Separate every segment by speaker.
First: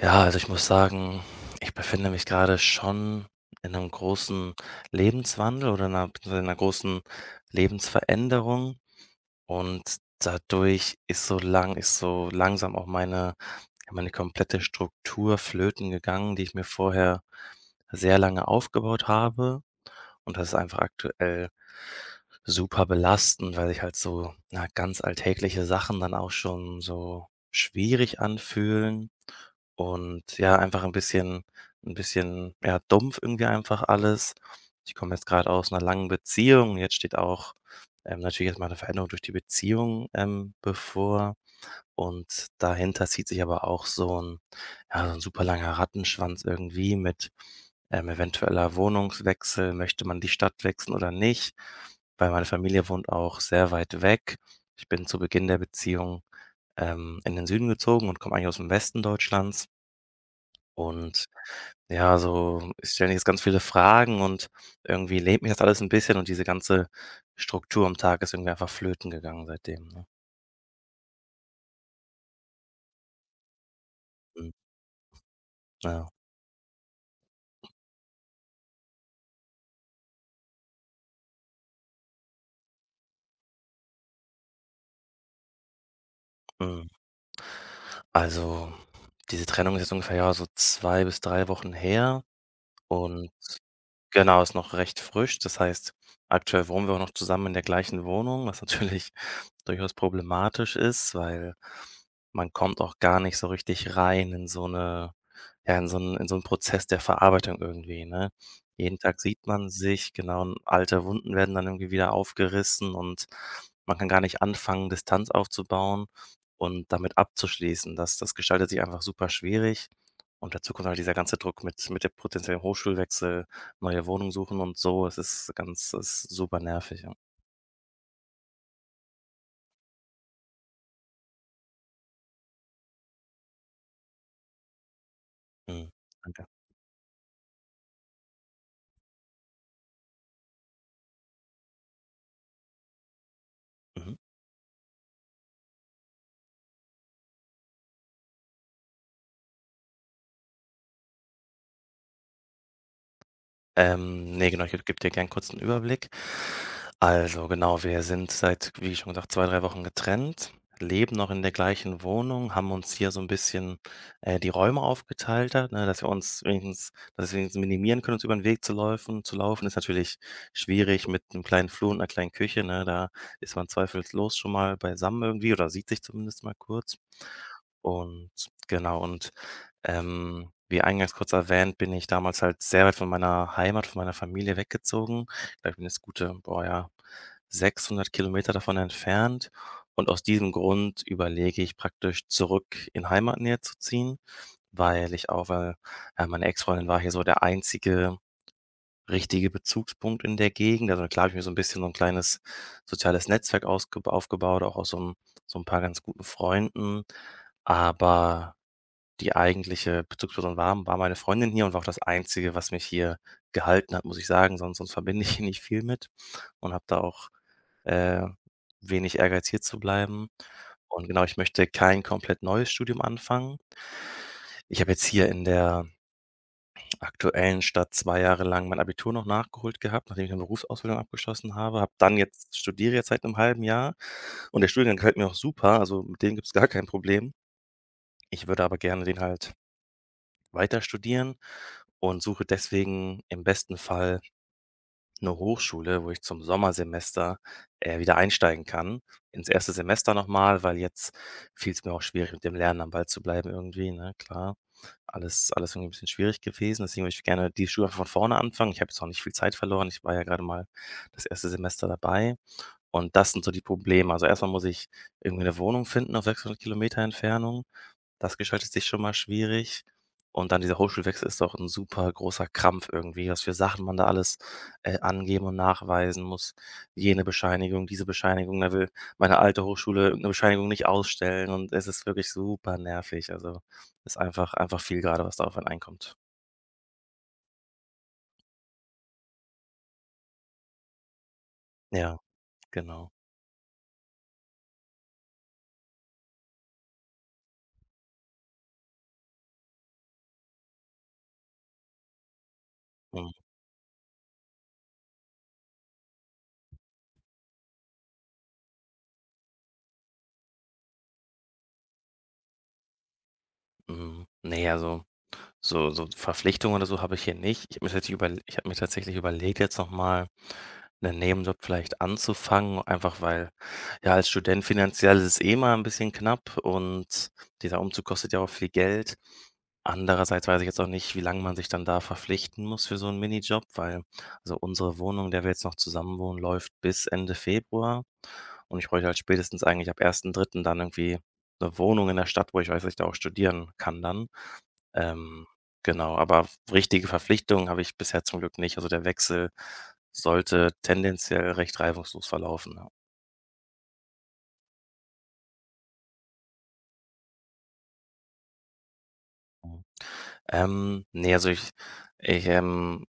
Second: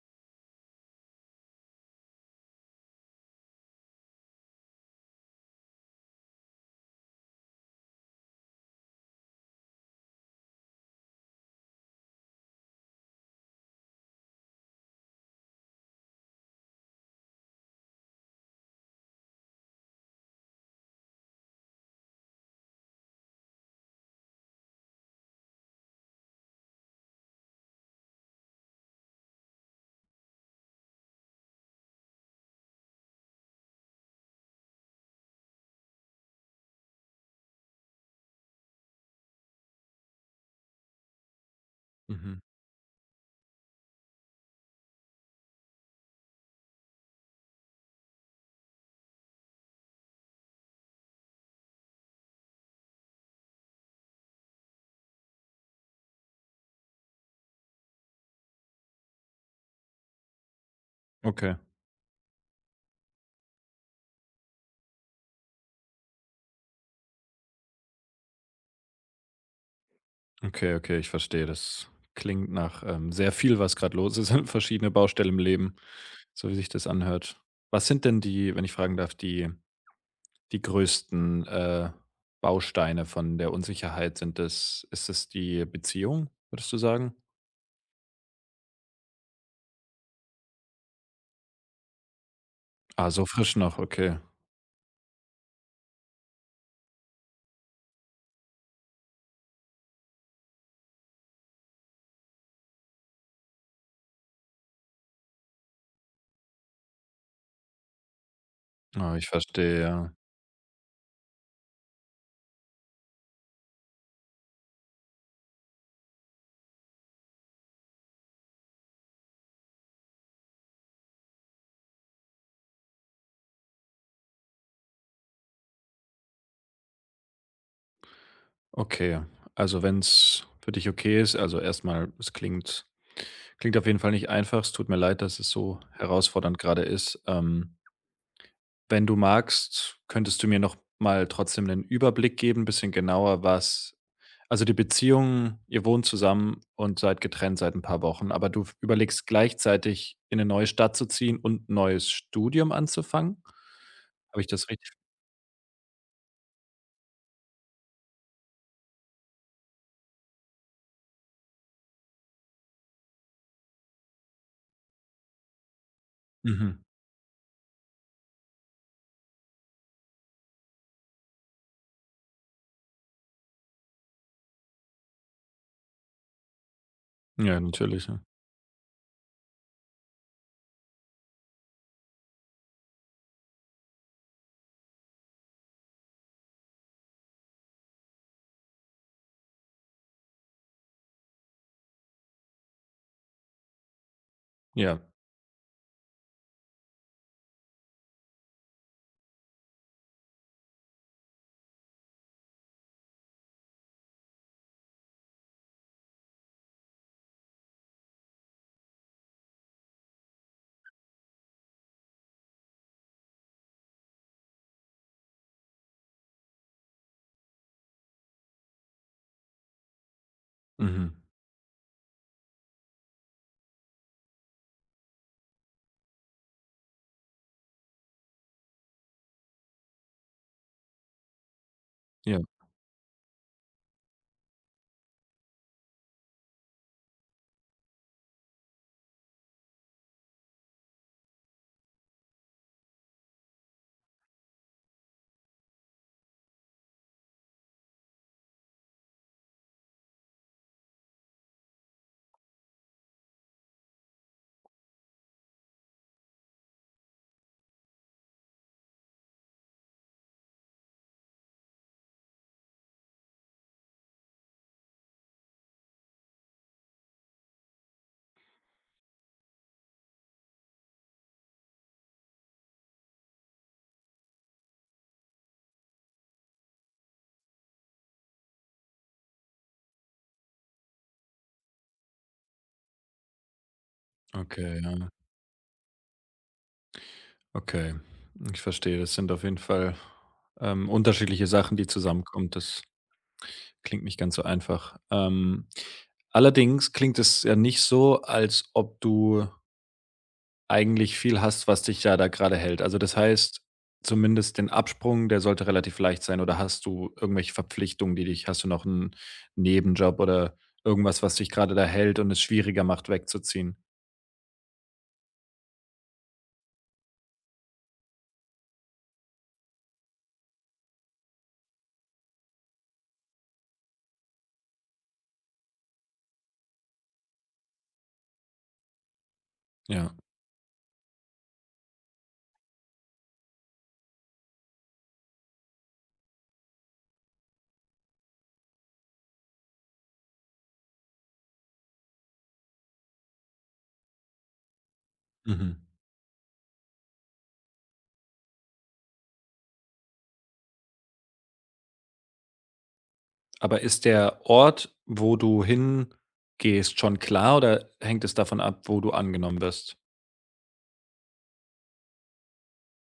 Speaker 1: Ja, also ich muss sagen, ich befinde mich gerade schon in einem großen Lebenswandel oder 'ner beziehungsweise in einer großen Lebensveränderung und dadurch ist so langsam auch meine ja, meine komplette Struktur flöten gegangen, die ich mir vorher sehr lange aufgebaut habe. Und das ist einfach aktuell super belastend, weil sich halt so, na, ganz alltägliche Sachen dann auch schon so schwierig anfühlen und ja, einfach ein bisschen, ja, dumpf irgendwie einfach alles. Ich komme jetzt gerade aus einer langen Beziehung. Jetzt steht auch, natürlich erst mal 'ne Veränderung durch die Beziehung, bevor.
Speaker 2: Mhm.
Speaker 1: Und dahinter zieht sich aber auch so ein ja, so 'n super langer Rattenschwanz irgendwie mit, eventueller Wohnungswechsel. Möchte man die Stadt wechseln oder nicht? Weil meine Familie wohnt auch sehr weit weg. Ich bin zu Beginn der Beziehung, in den Süden gezogen und komme eigentlich aus dem Westen Deutschlands. Und
Speaker 2: Okay,
Speaker 1: ja, so ich stelle mir jetzt ganz viele Fragen und irgendwie lebt mich das alles ein bisschen und diese ganze Struktur am Tag ist irgendwie einfach flöten gegangen seitdem, ne?
Speaker 2: okay, okay, ich verstehe. Das klingt nach, sehr viel, was gerade los ist,
Speaker 1: Mhm,
Speaker 2: verschiedene Baustellen im Leben,
Speaker 1: ja,
Speaker 2: so wie sich das anhört. Was sind denn die, wenn ich fragen darf, die größten, Bausteine von der Unsicherheit? Sind das ist das die Beziehung, würdest du
Speaker 1: mhm.
Speaker 2: sagen?
Speaker 1: Also, diese Trennung ist jetzt ungefähr, ja, so 2 bis 3 Wochen her
Speaker 2: Ah, so
Speaker 1: und
Speaker 2: frisch noch, okay.
Speaker 1: genau, ist noch recht frisch. Das heißt, aktuell wohnen wir auch noch zusammen in der gleichen Wohnung, was natürlich durchaus problematisch ist, weil man kommt auch gar nicht so richtig rein in so eine, ja, in so einen Prozess der Verarbeitung irgendwie, ne? Jeden
Speaker 2: Ah,
Speaker 1: Tag
Speaker 2: ich
Speaker 1: sieht man
Speaker 2: verstehe, ja.
Speaker 1: sich, genau, und alte Wunden werden dann irgendwie wieder aufgerissen und man kann gar nicht anfangen, Distanz aufzubauen und damit abzuschließen. Das gestaltet sich einfach super schwierig und dazu kommt halt dieser ganze Druck mit dem potenziellen Hochschulwechsel, neue Wohnung suchen und so. Es ist super nervig, ja.
Speaker 2: Okay, also wenn es für dich okay ist, also erstmal, es klingt auf jeden Fall nicht einfach. Es tut mir leid, dass es so
Speaker 1: Mhm. Danke.
Speaker 2: herausfordernd gerade ist. Wenn du magst, könntest du mir noch mal trotzdem 'nen Überblick geben, ein bisschen genauer, was,
Speaker 1: Mhm.
Speaker 2: also, die Beziehung, ihr wohnt zusammen und seid getrennt seit ein paar Wochen, aber du überlegst gleichzeitig, in eine neue Stadt zu ziehen und 'n neues Studium anzufangen? Habe ich
Speaker 1: Ne, genau,
Speaker 2: das
Speaker 1: ich
Speaker 2: richtig?
Speaker 1: gebe dir gern kurz 'n Überblick. Also genau, wir sind seit, wie schon gesagt, 2, 3 Wochen getrennt, leben noch in der gleichen Wohnung, haben uns hier so ein bisschen, die Räume aufgeteilt halt, ne,
Speaker 2: Mhm.
Speaker 1: dass wir wenigstens minimieren können, uns über den Weg zu läufen zu laufen. Ist natürlich schwierig mit einem kleinen Flur und einer kleinen Küche, ne? Da ist man zweifellos schon mal beisammen irgendwie oder sieht sich zumindest mal kurz.
Speaker 2: Ja, natürlich, ja.
Speaker 1: Und genau und wie eingangs kurz erwähnt, bin ich damals halt sehr weit von meiner Heimat, von meiner Familie weggezogen. Ich glaube, ich bin jetzt gute, boah, ja, 600 Kilometer davon entfernt. Und aus diesem Grund überlege ich praktisch zurück in Heimatnähe zu ziehen,
Speaker 2: Ja,
Speaker 1: weil ich auch, weil meine Ex-Freundin war hier so der einzige richtige Bezugspunkt in der Gegend. Also klar habe ich mir so ein bisschen so ein kleines soziales Netzwerk ausgeb aufgebaut, auch aus so, 'm so 'n paar ganz guten Freunden. Aber die eigentliche Bezugsperson war meine Freundin hier und war auch das Einzige, was mich hier gehalten hat, muss ich sagen, sonst verbinde ich hier nicht viel mit und habe da auch, äh, wenig Ehrgeiz, hier zu bleiben. Und
Speaker 2: mhm.
Speaker 1: genau, ich möchte kein komplett neues Studium anfangen. Ich habe jetzt hier in der aktuellen Stadt 2 Jahre lang mein Abitur noch nachgeholt gehabt, nachdem ich eine Berufsausbildung abgeschlossen habe, habe dann
Speaker 2: Ja,
Speaker 1: jetzt studiere jetzt seit einem halben Jahr und der Studiengang gefällt mir auch super, also mit dem gibt es gar kein Problem. Ich würde aber gerne den halt weiter studieren und suche deswegen im besten Fall eine Hochschule, wo ich zum Sommersemester, wieder einsteigen kann. Ins erste Semester nochmal, weil jetzt fiel es mir auch schwierig, mit dem Lernen am Ball zu bleiben irgendwie, ne, klar. Alles irgendwie ein bisschen schwierig gewesen, deswegen würde ich gerne die Schule einfach von vorne anfangen. Ich habe jetzt auch nicht viel Zeit verloren. Ich war ja gerade mal das erste Semester dabei und das sind so die Probleme. Also, erstmal muss ich irgendwie eine Wohnung finden auf 600 Kilometer Entfernung. Das gestaltet sich schon mal schwierig. Und dann dieser Hochschulwechsel ist doch ein super großer Krampf irgendwie, was für Sachen man da alles, angeben und nachweisen muss. Jene Bescheinigung, diese Bescheinigung, da will meine alte Hochschule 'ne Bescheinigung nicht ausstellen und es ist wirklich super nervig. Also, ist einfach
Speaker 2: okay,
Speaker 1: viel
Speaker 2: ja,
Speaker 1: gerade was da auf einen einkommt.
Speaker 2: okay. Ich verstehe, das sind auf jeden Fall unterschiedliche Sachen, die
Speaker 1: Ja,
Speaker 2: zusammenkommen. Das
Speaker 1: genau.
Speaker 2: klingt nicht ganz so einfach. Allerdings klingt es ja nicht so, als ob du eigentlich viel hast, was dich ja da gerade hält. Also, das
Speaker 1: Mhm,
Speaker 2: heißt, zumindest den Absprung, der sollte relativ leicht sein. Oder hast du irgendwelche Verpflichtungen, die dich, hast du noch einen Nebenjob oder irgendwas, was dich gerade da hält und es schwieriger macht, wegzuziehen?
Speaker 1: mhm. Ne, also so so Verpflichtungen oder so habe ich hier nicht. Ich habe mir tatsächlich überlegt, jetzt noch mal 'nen Nebenjob vielleicht anzufangen, einfach weil ja, als Student finanziell ist es eh mal ein bisschen knapp und dieser Umzug kostet ja auch viel Geld.
Speaker 2: Ja,
Speaker 1: Andererseits weiß ich jetzt auch nicht, wie lange man sich dann da verpflichten muss für so einen Minijob, weil also unsere Wohnung, in der wir jetzt noch zusammen wohnen, läuft bis Ende Februar und ich bräuchte halt spätestens eigentlich ab ersten dritten dann irgendwie eine Wohnung in der Stadt, wo ich weiß, dass ich da auch studieren kann dann. Ähm,
Speaker 2: mhm.
Speaker 1: genau, aber richtige Verpflichtungen habe ich bisher zum Glück nicht. Also, der Wechsel sollte tendenziell recht reibungslos verlaufen,
Speaker 2: Aber ist der Ort, wo du hingehst, schon klar oder hängt es davon ab, wo du angenommen
Speaker 1: ja.
Speaker 2: wirst?
Speaker 1: Ne, ich,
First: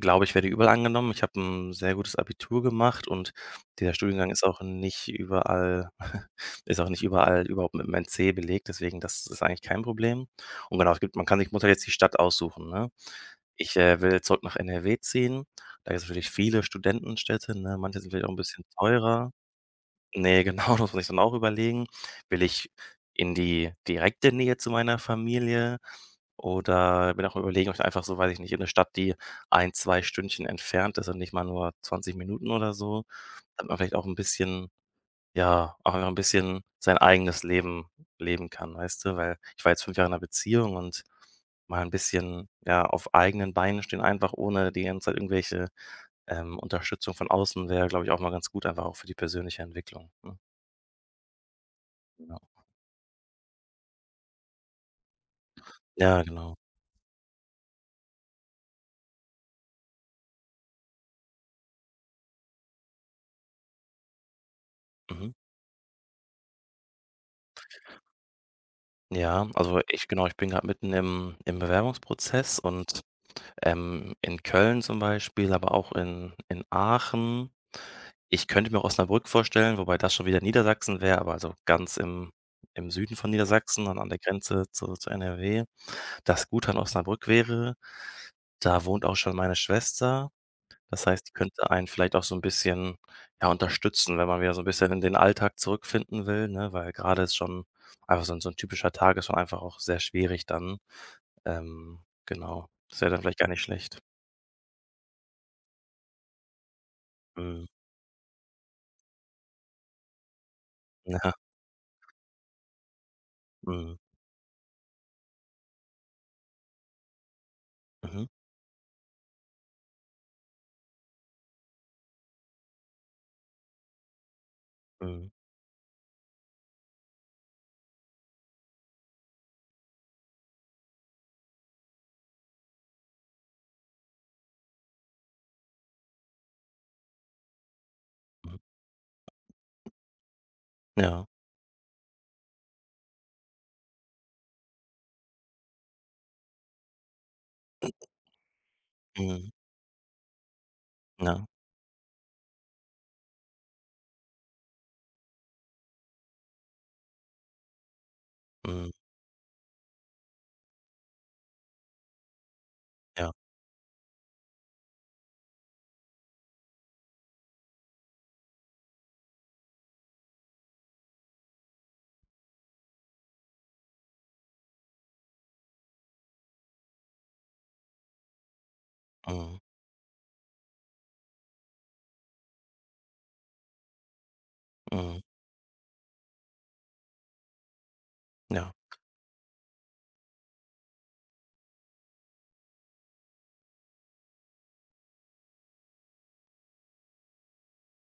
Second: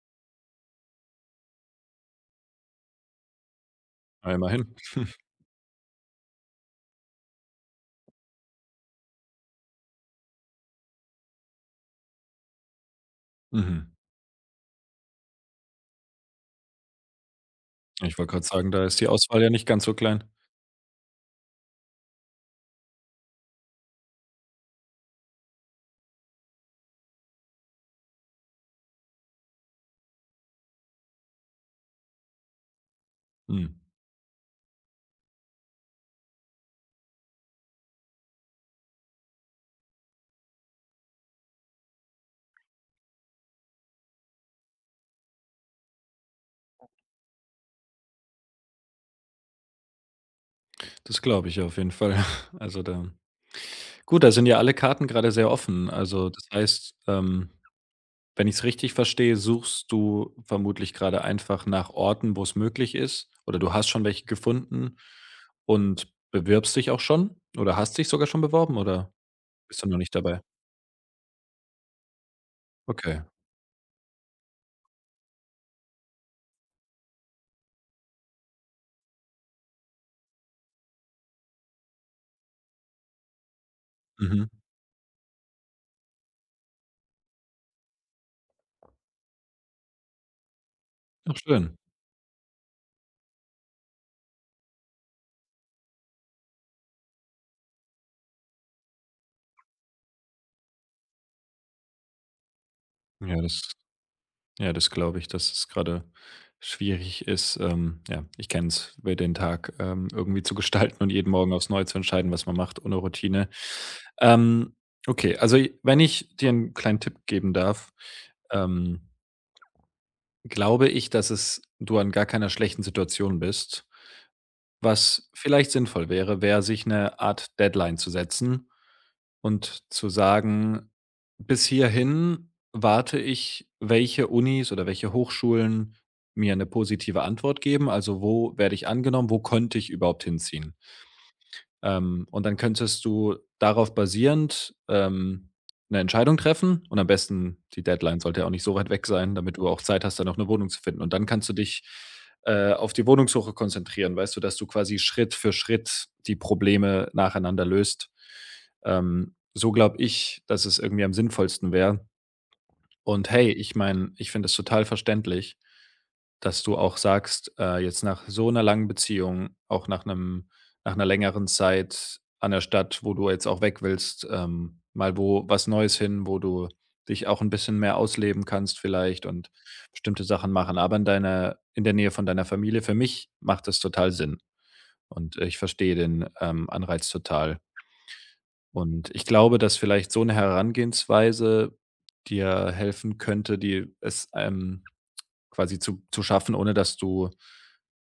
Speaker 1: glaube, ich werde überall angenommen. Ich habe ein sehr gutes Abitur gemacht und dieser Studiengang
Speaker 2: Ah,
Speaker 1: ist auch
Speaker 2: immerhin.
Speaker 1: nicht überall ist auch nicht überall überhaupt mit 'm C belegt, deswegen das ist eigentlich kein Problem. Und genau, es gibt man kann sich muss halt jetzt die Stadt aussuchen, ne? Ich,
Speaker 2: Mhm.
Speaker 1: will zurück nach NRW ziehen. Da gibt es natürlich viele Studentenstädte, ne? Manche sind
Speaker 2: Ich
Speaker 1: vielleicht auch
Speaker 2: wollte
Speaker 1: ein
Speaker 2: gerade
Speaker 1: bisschen
Speaker 2: sagen, da ist die
Speaker 1: teurer.
Speaker 2: Auswahl ja nicht ganz so klein.
Speaker 1: Ne, genau, das muss ich dann auch überlegen. Will ich in die direkte Nähe zu meiner Familie oder bin auch am Überlegen, ob ich einfach so, weiß ich nicht, in 'ne Stadt, die ein 2 Stündchen entfernt ist und nicht mal nur 20 Minuten oder so, damit
Speaker 2: Mhm.
Speaker 1: man vielleicht auch 'n bisschen ja, auch einfach 'n bisschen sein eigenes Leben leben kann, weißt du? Weil ich war jetzt 5 Jahre in 'ner Beziehung und mal 'n bisschen, ja, auf eigenen Beinen stehen, einfach ohne die ganze Zeit irgendwelche, Unterstützung von außen wäre, glaube ich, auch mal ganz gut, einfach auch für die persönliche Entwicklung, ne?
Speaker 2: Das glaube ich auf jeden Fall.
Speaker 1: Genau.
Speaker 2: Also, da, gut, da sind ja alle Karten gerade sehr offen.
Speaker 1: Ja,
Speaker 2: Also, das
Speaker 1: genau.
Speaker 2: heißt, wenn ich es richtig verstehe, suchst du vermutlich gerade einfach nach Orten, wo es möglich ist, oder du hast schon welche gefunden
Speaker 1: Mhm.
Speaker 2: und bewirbst dich auch schon oder hast dich sogar schon beworben oder
Speaker 1: Ja, also
Speaker 2: bist du noch
Speaker 1: ich
Speaker 2: nicht
Speaker 1: genau, ich
Speaker 2: dabei?
Speaker 1: bin gerade mitten im Bewerbungsprozess und,
Speaker 2: Okay.
Speaker 1: in Köln zum Beispiel, aber auch in Aachen. Ich könnte mir Osnabrück vorstellen, wobei das schon wieder Niedersachsen wäre, aber also ganz im Süden von Niedersachsen, dann an der
Speaker 2: Mhm.
Speaker 1: Grenze zu NRW. Das Gute an Osnabrück wäre, da wohnt auch schon meine Schwester. Das heißt, die
Speaker 2: Ach
Speaker 1: könnte
Speaker 2: schön.
Speaker 1: einen vielleicht auch so ein bisschen, ja, unterstützen, wenn man wieder so ein bisschen in den Alltag zurückfinden will, ne? Weil gerade ist schon einfach so 'n typischer Tag ist schon einfach auch sehr schwierig dann. Ähm, genau. Das wäre dann vielleicht
Speaker 2: Ja,
Speaker 1: gar nicht
Speaker 2: das,
Speaker 1: schlecht.
Speaker 2: ja, das glaube ich, dass es gerade schwierig ist.
Speaker 1: Mhm.
Speaker 2: Ja, ich kenne es, mir den Tag irgendwie zu gestalten und jeden
Speaker 1: Ja.
Speaker 2: Morgen aufs Neue zu entscheiden, was man macht, ohne Routine.
Speaker 1: Mhm.
Speaker 2: Ähm, okay, also wenn ich dir einen kleinen Tipp geben darf,
Speaker 1: Mhm.
Speaker 2: ähm, glaube ich, dass es du an gar keiner schlechten Situation bist. Was
Speaker 1: Mhm.
Speaker 2: vielleicht sinnvoll wäre, wäre, sich eine Art Deadline zu setzen und zu sagen: „Bis hierhin warte ich, welche Unis oder welche Hochschulen mir eine positive Antwort geben. Also,
Speaker 1: Mhm.
Speaker 2: wo werde ich angenommen, wo könnte ich überhaupt hinziehen?“
Speaker 1: Ja.
Speaker 2: Und dann könntest du darauf basierend, 'ne Entscheidung treffen, und am besten, die Deadline sollte ja auch nicht so weit weg sein,
Speaker 1: Mhm.
Speaker 2: damit du auch Zeit hast, dann auch eine Wohnung zu finden. Und dann
Speaker 1: Ja.
Speaker 2: kannst du dich, auf die Wohnungssuche konzentrieren, weißt du, dass du quasi Schritt für Schritt die Probleme nacheinander löst.
Speaker 1: Mhm.
Speaker 2: So glaube ich, dass es irgendwie am sinnvollsten wäre. Und
Speaker 1: Ja.
Speaker 2: hey, ich meine, ich finde es total verständlich, dass du auch sagst, jetzt nach so einer langen Beziehung, auch nach einer längeren Zeit an der Stadt, wo du jetzt auch weg willst, mal wo was Neues hin, wo du dich auch ein bisschen mehr ausleben kannst vielleicht und
Speaker 1: Mhm.
Speaker 2: bestimmte Sachen machen, aber in der Nähe von deiner Familie. Für mich macht das total Sinn,
Speaker 1: Mhm.
Speaker 2: und ich verstehe den, Anreiz total.
Speaker 1: Ja.
Speaker 2: Und ich glaube, dass vielleicht so eine Herangehensweise dir helfen könnte, die es, quasi zu schaffen, ohne dass du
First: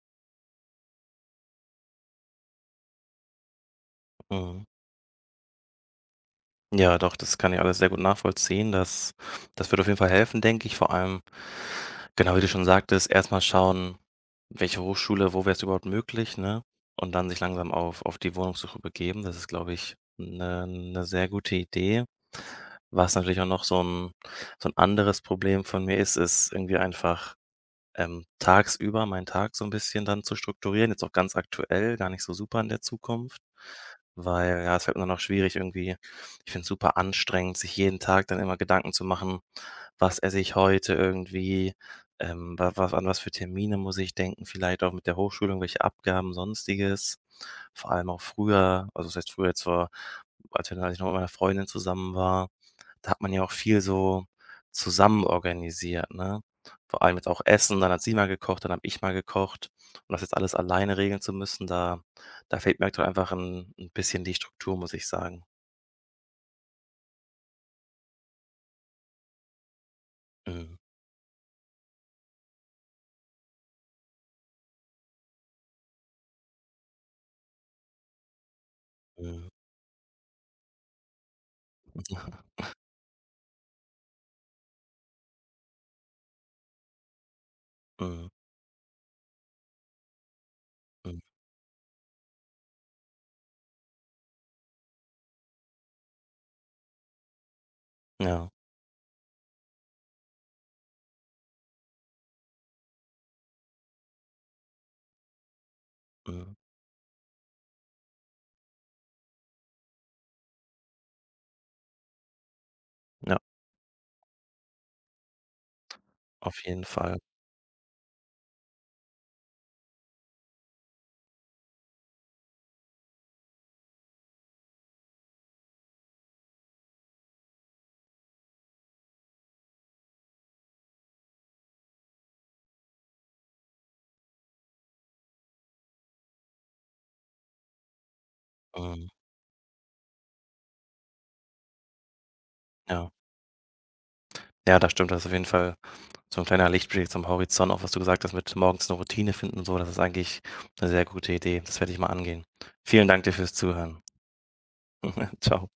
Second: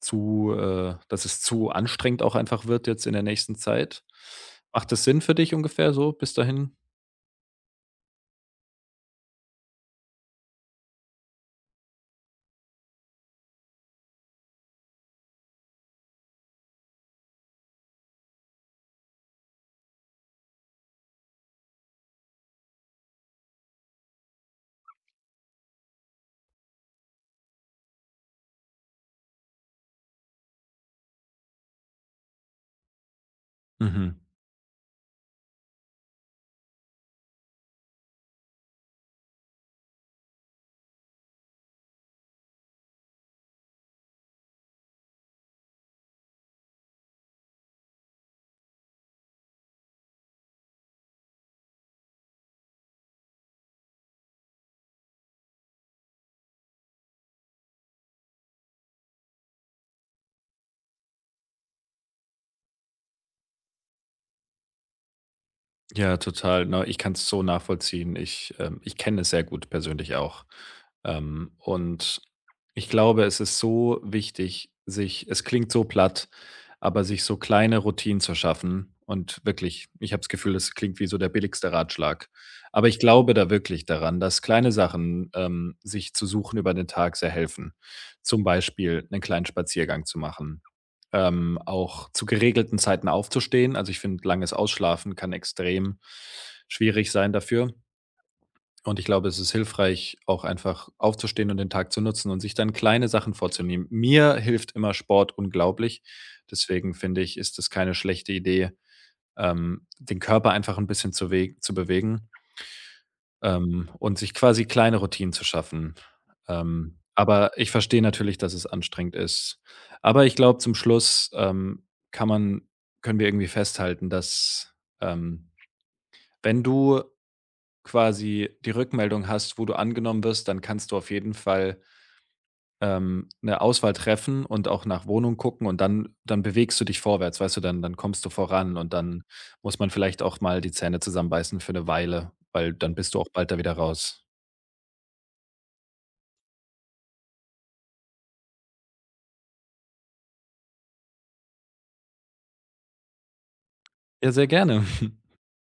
Speaker 2: zu dass es zu anstrengend auch einfach wird jetzt in der nächsten Zeit.
Speaker 1: Mhm.
Speaker 2: Macht das Sinn für dich ungefähr so bis dahin?
Speaker 1: Ja, doch, das kann ich alles sehr gut nachvollziehen. Das würde auf jeden Fall helfen, denke ich, vor allem genau, wie du schon sagtest, erstmal schauen, welche Hochschule, wo wäre es überhaupt möglich, ne? Und dann sich langsam auf die Wohnungssuche begeben. Das ist, glaube ich, eine 'ne sehr gute Idee. Was natürlich auch noch so ein anderes Problem von mir ist, ist irgendwie einfach tagsüber meinen Tag so ein bisschen dann zu strukturieren, jetzt auch ganz aktuell, gar nicht so super in der Zukunft,
Speaker 2: Mhm.
Speaker 1: weil, ja, es halt immer noch schwierig irgendwie. Ich finde es super anstrengend, sich jeden Tag dann immer Gedanken zu machen: „Was esse ich heute irgendwie? Wa wa an was für Termine muss ich denken?“ Vielleicht auch mit der Hochschule irgendwelche Abgaben, Sonstiges. Vor allem auch früher also, das heißt früher, jetzt vor als wir dann- als ich noch mit meiner Freundin zusammen war, da hat man ja auch viel so zusammen organisiert, ne? Vor allem jetzt auch Essen, dann hat sie mal gekocht, dann habe ich mal gekocht. Und das jetzt alles alleine regeln zu müssen, da fehlt mir aktuell einfach ein 'n bisschen die Struktur, muss ich sagen.
Speaker 2: Ja, total. Ne, ich kann es so nachvollziehen. Ich kenne es sehr gut persönlich auch.
Speaker 1: Mhm,
Speaker 2: Und ich glaube, es ist so wichtig, sich, es klingt so platt, aber sich so kleine Routinen zu schaffen, und
Speaker 1: mhm,
Speaker 2: wirklich, ich habe das Gefühl, es klingt wie so der billigste Ratschlag. Aber ich glaube da wirklich daran, dass kleine Sachen, sich zu suchen über den Tag sehr helfen.
Speaker 1: mhm,
Speaker 2: Zum Beispiel einen kleinen Spaziergang zu machen,
Speaker 1: mhm,
Speaker 2: auch zu geregelten Zeiten aufzustehen. Also, ich finde, langes Ausschlafen kann extrem schwierig sein dafür.
Speaker 1: ja,
Speaker 2: Und ich glaube, es ist hilfreich, auch einfach aufzustehen und den Tag zu nutzen und sich dann kleine Sachen vorzunehmen. Mir hilft immer Sport unglaublich.
Speaker 1: mhm,
Speaker 2: Deswegen finde ich, ist es keine schlechte Idee, den Körper einfach ein bisschen zu bewegen.
Speaker 1: ja,
Speaker 2: Und sich quasi kleine Routinen zu schaffen.
Speaker 1: auf jeden Fall.
Speaker 2: Aber ich verstehe natürlich, dass es anstrengend ist. Aber ich glaube, zum Schluss, kann man können wir irgendwie festhalten, dass, ähm, wenn du quasi die Rückmeldung hast, wo du angenommen wirst, dann kannst du auf jeden Fall, 'ne Auswahl treffen und auch nach Wohnung gucken, und dann bewegst du dich vorwärts, weißt du? Dann kommst du voran, und
Speaker 1: Mhm,
Speaker 2: dann muss man vielleicht auch mal die Zähne zusammenbeißen für eine Weile, weil dann
Speaker 1: ja.
Speaker 2: bist du auch bald da wieder raus.
Speaker 1: Ja, das stimmt, das ist auf jeden Fall so ein kleiner Lichtblick zum Horizont, auch was du gesagt hast mit morgens eine Routine finden und so, das ist eigentlich eine sehr gute Idee. Das werde ich mal angehen. Vielen Dank dir fürs Zuhören.
Speaker 2: Ja, sehr gerne.
Speaker 1: Ciao.